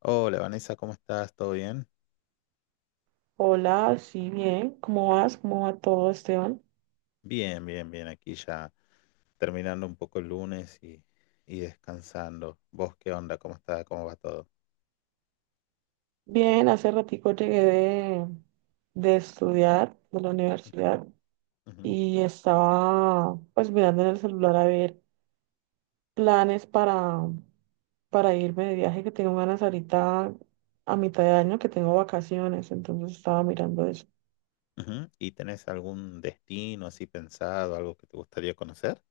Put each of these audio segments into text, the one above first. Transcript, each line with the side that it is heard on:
left: Hola Vanessa, ¿cómo estás? ¿Todo bien?
right: Hola, sí, bien. ¿Cómo vas? ¿Cómo va todo, Esteban?
left: Bien, bien, bien. Aquí ya terminando un poco el lunes y descansando. ¿Vos qué onda? ¿Cómo está? ¿Cómo va todo?
right: Bien, hace ratico llegué de estudiar de la universidad
left: Ujú.
right: y estaba pues mirando en el celular a ver planes para irme de viaje que tengo ganas ahorita a mitad de año que tengo vacaciones, entonces estaba mirando eso.
left: Ujú. ¿Y tenés algún destino así pensado, algo que te gustaría conocer?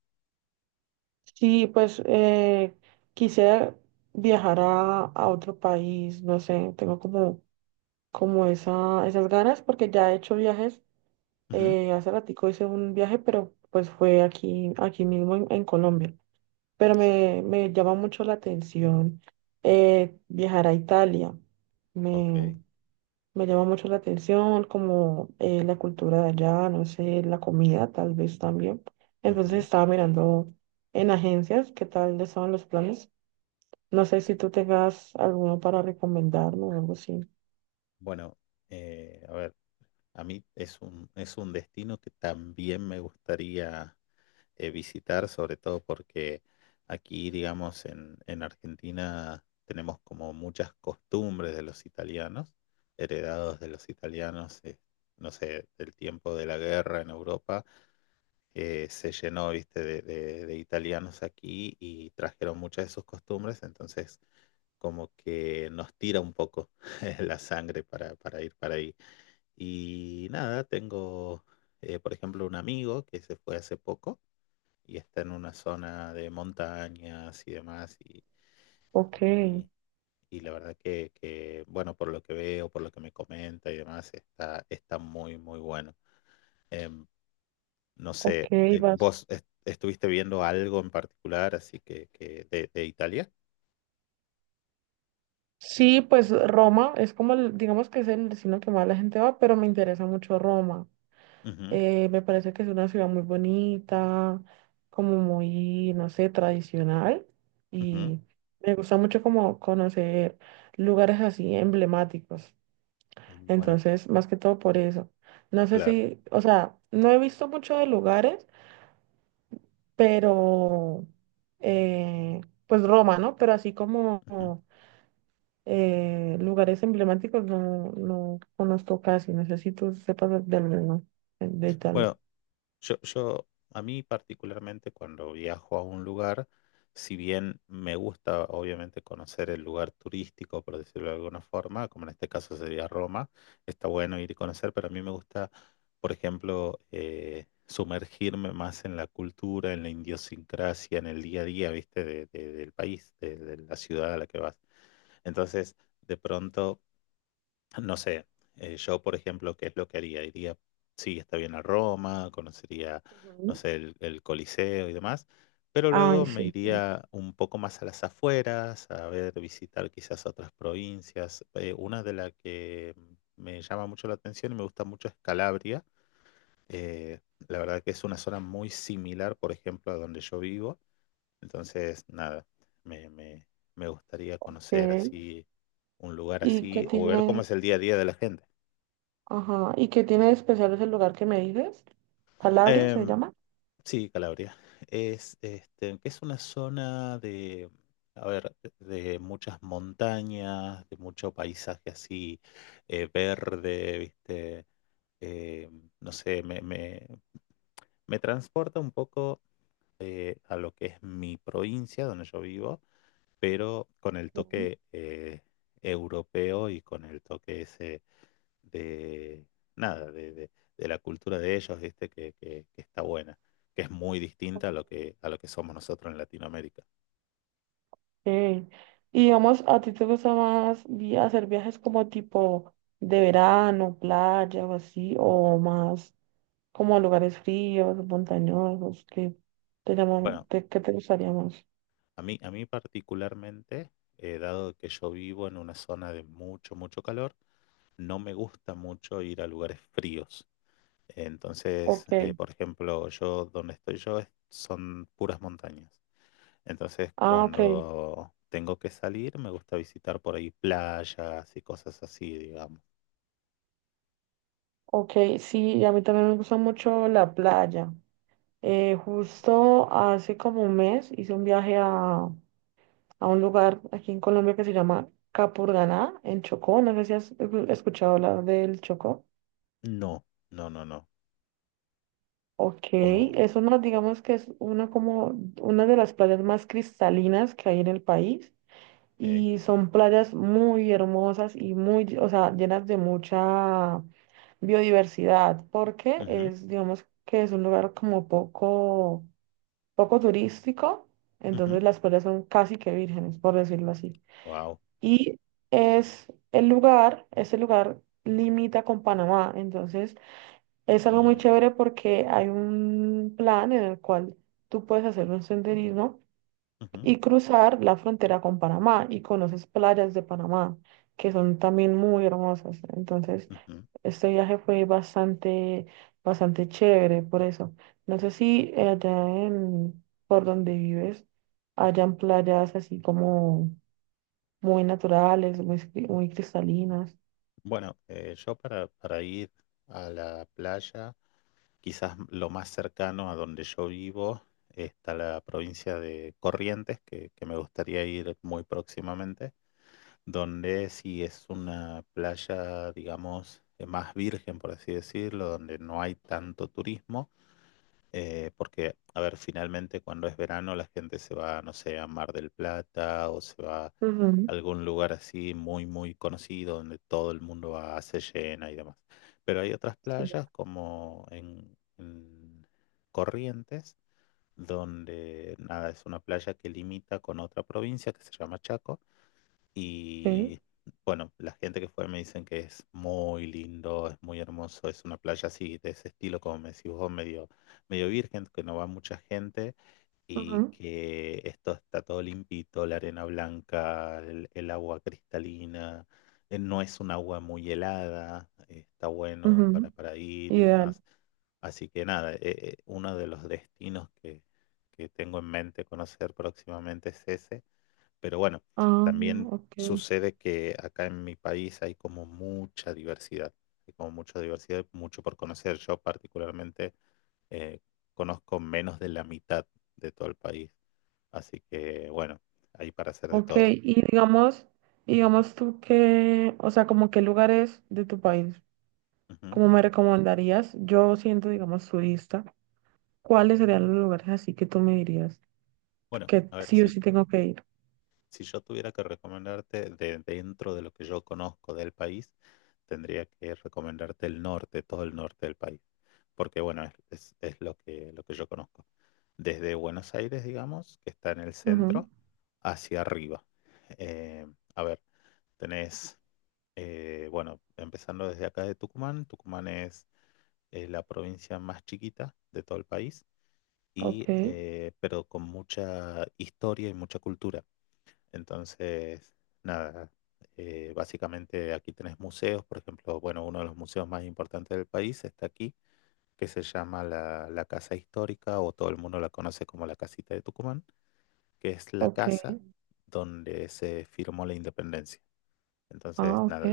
right: Sí, pues quisiera viajar a otro país, no sé, tengo como esas ganas porque ya he hecho viajes.
left: Ujú.
right: Hace ratico hice un viaje, pero pues fue aquí, aquí mismo en Colombia. Pero me llama mucho la atención, viajar a Italia. Me,
left: Ok.
right: me llama mucho la atención como la cultura de allá, no sé, la comida tal vez también. Entonces
left: Ujú.
right: estaba mirando en agencias qué tal estaban los planes. No sé si tú tengas alguno para recomendarme o algo así.
left: Bueno, a ver, a mí es un destino que también me gustaría visitar, sobre todo porque aquí, digamos, en Argentina tenemos como muchas costumbres de los italianos, heredados de los italianos, no sé, del tiempo de la guerra en Europa, que se llenó, viste, de italianos aquí y trajeron muchas de sus costumbres, entonces como que nos tira un poco la sangre para ir para ahí. Y nada, tengo, por ejemplo, un amigo que se fue hace poco y está en una zona de montañas y demás.
right: Ok,
left: Y- y la verdad que, bueno, por lo que veo, por lo que me comenta y demás, está muy, muy bueno. Em, no
right: ok,
left: sé,
right: vas.
left: ¿vos estuviste viendo algo en particular así que de Italia?
right: Sí, pues Roma es como, digamos que es el destino que más la gente va, pero me interesa mucho Roma. Me parece que es una ciudad muy bonita, como muy, no sé, tradicional.
left: Ujú.
right: Y me gusta mucho como conocer lugares así emblemáticos.
left: Ujú. Bueno,
right: Entonces, más que todo por eso. No sé
left: claro.
right: si, o sea, no he visto mucho de lugares, pero, pues Roma, ¿no? Pero así como
left: Ujú.
right: lugares emblemáticos no conozco casi. Necesito sé si sepas de alguno, de Italia.
left: Bueno, Yo, yo, a mí particularmente cuando viajo a un lugar, si bien me gusta obviamente conocer el lugar turístico, por decirlo de alguna forma, como en este caso sería Roma, está bueno ir y conocer, pero a mí me gusta, por ejemplo, sumergirme más en la cultura, en la idiosincrasia, en el día a día, ¿viste? del país, de la ciudad a la que vas. Entonces, de pronto no sé, yo por ejemplo, ¿qué es lo que haría? Iría, sí, está bien a Roma, conocería, no
right: Ujú.
left: sé, el Coliseo y demás, pero luego
right: Ay,
left: me
right: sí, pues,
left: iría un poco más a las afueras, a ver, visitar quizás otras provincias. Una de las que me llama mucho la atención y me gusta mucho es Calabria. Eh, la verdad que es una zona muy similar, por ejemplo, a donde yo vivo. Entonces, nada, me, me me gustaría conocer
right: ok.
left: así un lugar
right: ¿Y qué
left: así o ver cómo
right: tiene?
left: es el día a día de la gente.
right: Ajá. ¿Y qué tiene de especial ese lugar que me dices? Calabria se
left: Em,
right: llama.
left: sí, Calabria. Es una zona a ver, de muchas montañas, de mucho paisaje así verde, ¿viste? Eh, no sé, me transporta un poco a lo que es mi provincia, donde yo vivo, pero con el
right: Ujú.
left: toque europeo y con el toque ese de nada, de la cultura de ellos, ¿viste? Que está buena, que es muy distinta a lo que somos nosotros en Latinoamérica.
right: Ok. Y digamos, ¿a ti te gusta más hacer viajes como tipo de verano, playa o así, o más como a lugares fríos, montañosos, que te llaman,
left: Bueno,
right: qué te gustaría más?
left: a mí particularmente, dado que yo vivo en una zona de mucho, mucho calor, no me gusta mucho ir a lugares fríos.
right: Ok.
left: Entonces, por ejemplo, yo donde estoy son puras montañas. Entonces,
right: Ah, ok,
left: cuando tengo que salir, me gusta visitar por ahí playas y cosas así, digamos.
right: ok, sí, a mí también me gusta mucho la playa. Justo hace como un mes hice un viaje a un lugar aquí en Colombia que se llama Capurganá, en Chocó. No sé si has escuchado hablar del Chocó.
left: No, no, no, no.
right: Ok,
left: Como,
right: eso no, digamos que es una como una de las playas más cristalinas que hay en el país.
left: ok,
right: Y son playas muy hermosas y muy, o sea, llenas de mucha biodiversidad, porque
left: ujú,
right: es, digamos que es un lugar como poco turístico,
left: ujú,
right: entonces las playas son casi que vírgenes, por decirlo así.
left: wow.
right: Y es el lugar, ese lugar limita con Panamá, entonces es algo muy
left: Mm,
right: chévere porque hay un plan en el cual tú puedes hacer un senderismo
left: ujú.
right: y cruzar la frontera con Panamá y conoces playas de Panamá que son también muy hermosas. Entonces, este viaje fue bastante, bastante chévere por eso. No sé si allá en, por donde vives hayan playas así como muy naturales, muy, muy cristalinas.
left: Bueno, yo para ir a la playa, quizás lo más cercano a donde yo vivo está la provincia de Corrientes, que me gustaría ir muy próximamente, donde sí es una playa, digamos, más virgen, por así decirlo, donde no hay tanto turismo. Porque, a ver, finalmente cuando es verano la gente se va, no sé, a Mar del Plata o se va a
right: Ujú,
left: algún lugar así muy, muy conocido donde todo el mundo va, se llena y demás. Pero hay otras
right: sí,
left: playas como en Corrientes, donde, nada, es una playa que limita con otra provincia que se llama Chaco
right: ok.
left: y bueno, la gente que fue me dicen que es muy lindo, es muy hermoso, es una playa así, de ese estilo, como me decís vos, medio, medio virgen, que no va mucha gente y
right: Ujú,
left: que esto está todo limpito, la arena blanca, el agua cristalina, no es un agua muy helada, está bueno
right: ujú,
left: para ir y
right: ideal.
left: demás. Así que nada, uno de los destinos que tengo en mente conocer próximamente es ese. Pero bueno,
right: Ah,
left: también
right: ok.
left: sucede que acá en mi país hay como mucha diversidad, mucho por conocer. Yo particularmente eh, conozco menos de la mitad de todo el país, así que bueno, hay para hacer de
right: Ok,
left: todo.
right: y digamos, digamos tú que, o sea, como qué lugares de tu país,
left: Ujú.
right: ¿cómo me recomendarías, yo siendo, digamos, turista, cuáles serían los lugares así que tú me dirías
left: Bueno,
right: que
left: a ver,
right: sí o
left: si,
right: sí tengo que ir?
left: si yo tuviera que recomendarte de dentro de lo que yo conozco del país, tendría que recomendarte el norte, todo el norte del país. Porque bueno, es lo que yo conozco. Desde Buenos Aires, digamos, que está en el
right: Ujú,
left: centro, hacia arriba. Eh, a ver, tenés, bueno, empezando desde acá de Tucumán, Tucumán es la provincia más chiquita de todo el país,
right: ok,
left: pero con mucha historia y mucha cultura. Entonces, nada, básicamente aquí tenés museos, por ejemplo, bueno, uno de los museos más importantes del país está aquí que se llama la Casa Histórica, o todo el mundo la conoce como la Casita de Tucumán, que es la
right: ok,
left: casa donde se firmó la independencia.
right: ah,
left: Entonces,
right: ok,
left: nada,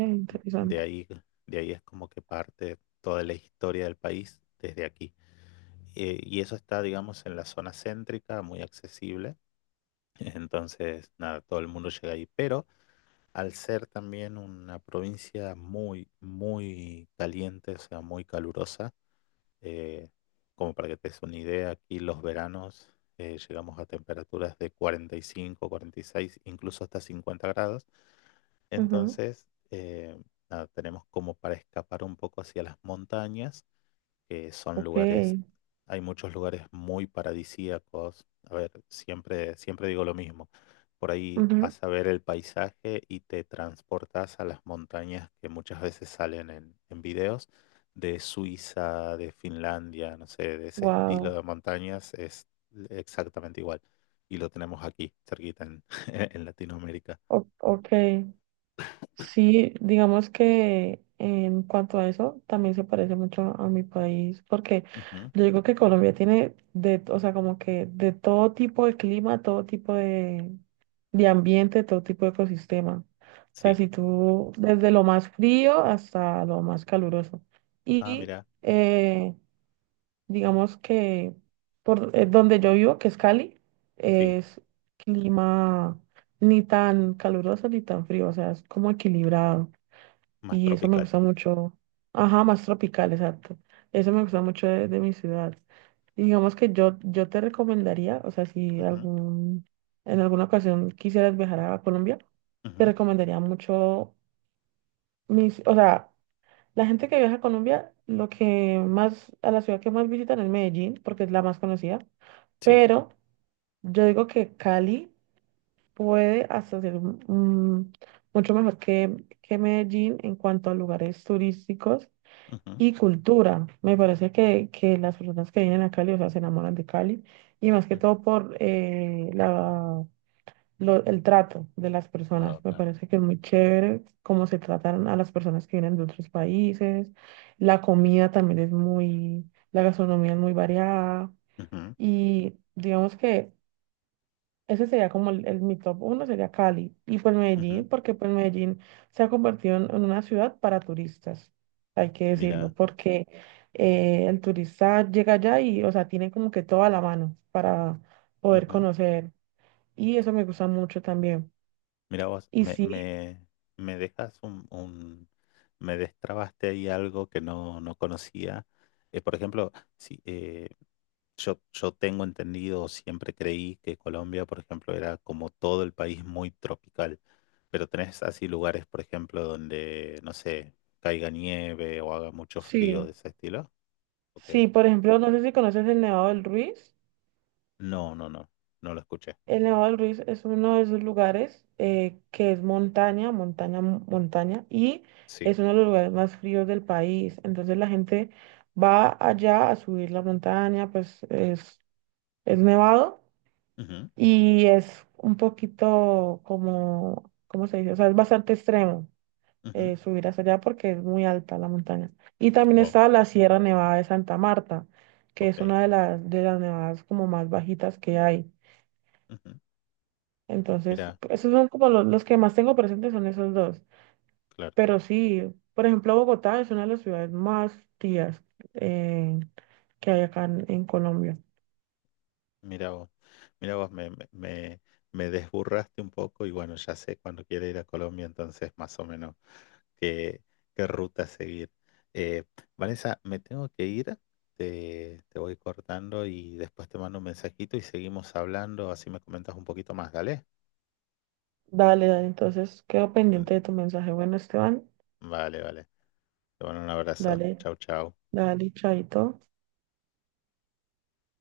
left: de ahí, de ahí es como que parte toda la historia del país desde aquí. Y eso está, digamos, en la zona céntrica, muy accesible. Entonces, nada, todo el mundo llega ahí. Pero al ser también una provincia muy, muy caliente, o sea, muy calurosa, eh, como para que te des una idea, aquí los veranos llegamos a temperaturas de 40, 45, 46, incluso hasta 50 grados.
right: Ujú,
left: Entonces, nada, tenemos como para escapar un poco hacia las montañas que son
right: ok,
left: lugares, hay muchos lugares muy paradisíacos. A ver, siempre, siempre digo lo mismo. Por ahí
right: ujú,
left: vas a ver el paisaje y te transportas a las montañas que muchas veces salen en videos de Suiza, de Finlandia, no sé, de ese estilo
right: wow,
left: de montañas es exactamente igual. Y lo tenemos aquí, cerquita en, en Latinoamérica.
right: ok. Sí, digamos que en cuanto a eso, también se parece mucho a mi país, porque
left: Ujú.
right: yo digo que Colombia tiene de, o sea, como que de todo tipo de clima, todo tipo de ambiente, todo tipo de ecosistema. O sea,
left: Sí.
right: si tú, desde lo más frío hasta lo más caluroso.
left: Ah,
right: Y
left: mira,
right: eh, digamos que por donde yo vivo, que es Cali,
left: sí,
right: es clima ni tan caluroso ni tan frío, o sea, es como equilibrado.
left: más
right: Y eso me
left: tropical.
right: gusta mucho. Ajá, más tropical, exacto. Eso me gusta mucho de mi ciudad. Y digamos que yo te recomendaría, o sea, si
left: Ujú.
right: algún, en alguna ocasión quisieras viajar a Colombia, te
left: Ujú.
right: recomendaría mucho mis, o sea, la gente que viaja a Colombia, lo que más, a la ciudad que más visitan es Medellín, porque es la más conocida,
left: Sí.
right: pero yo digo que Cali puede hasta ser mucho mejor que Medellín en cuanto a lugares turísticos
left: Ujú.
right: y cultura. Me parece que las personas que vienen a Cali, o sea, se enamoran de Cali y más que
left: Ujú.
right: todo por la, el trato de las personas.
left: Ok.
right: Me parece que es muy chévere cómo se tratan a las personas que vienen de otros países. La comida también es muy, la gastronomía es muy variada
left: Ujú.
right: y digamos que ese sería como el, mi top uno, sería Cali. Y pues
left: Ujú.
right: Medellín, porque pues Medellín se ha convertido en una ciudad para turistas, hay que decirlo,
left: Mira,
right: porque el turista llega allá y, o sea, tiene como que toda la mano para poder
left: ujú.
right: conocer. Y eso me gusta mucho también.
left: Mira vos,
right: Y
left: me,
right: sí,
left: me, me dejas me destrabaste ahí algo que no conocía. Por ejemplo, sí, yo tengo entendido, siempre creí que Colombia, por ejemplo, era como todo el país muy tropical, pero tenés así lugares, por ejemplo, donde, no sé, caiga nieve o haga mucho frío
right: sí,
left: de ese estilo. Ok.
right: sí, por ejemplo, no sé si conoces el Nevado del Ruiz.
left: No, no, no, no lo escuché.
right: El Nevado del Ruiz es uno de esos lugares, que es montaña, montaña, montaña, y
left: Sí.
right: es uno de los lugares más fríos del país. Entonces la gente va allá a subir la montaña, pues es nevado
left: Ujú.
right: y es un poquito como, ¿cómo se dice? O sea, es bastante extremo
left: Ujú.
right: subir hasta allá porque es muy alta la montaña. Y también
left: Wow,
right: está la Sierra Nevada de Santa Marta, que es
left: ok.
right: una de las nevadas como más bajitas que hay.
left: Ujú.
right: Entonces,
left: Mira,
right: esos son como los, que más tengo presentes son esos dos.
left: claro,
right: Pero sí, por ejemplo, Bogotá es una de las ciudades más tías, eh, que hay acá en Colombia.
left: mira vos, mira vos, me desburraste un poco y bueno, ya sé cuando quiera ir a Colombia, entonces más o menos qué, qué ruta seguir. Eh, Vanessa, me tengo que ir, te voy cortando y después te mando un mensajito y seguimos hablando, así me comentas un poquito más, ¿dale?
right: Dale, dale, entonces quedo
left: Mm.
right: pendiente de tu mensaje. Bueno, Esteban,
left: Vale, vale. Te mando un abrazo.
right: dale,
left: Chau, chau.
right: dale, chaito.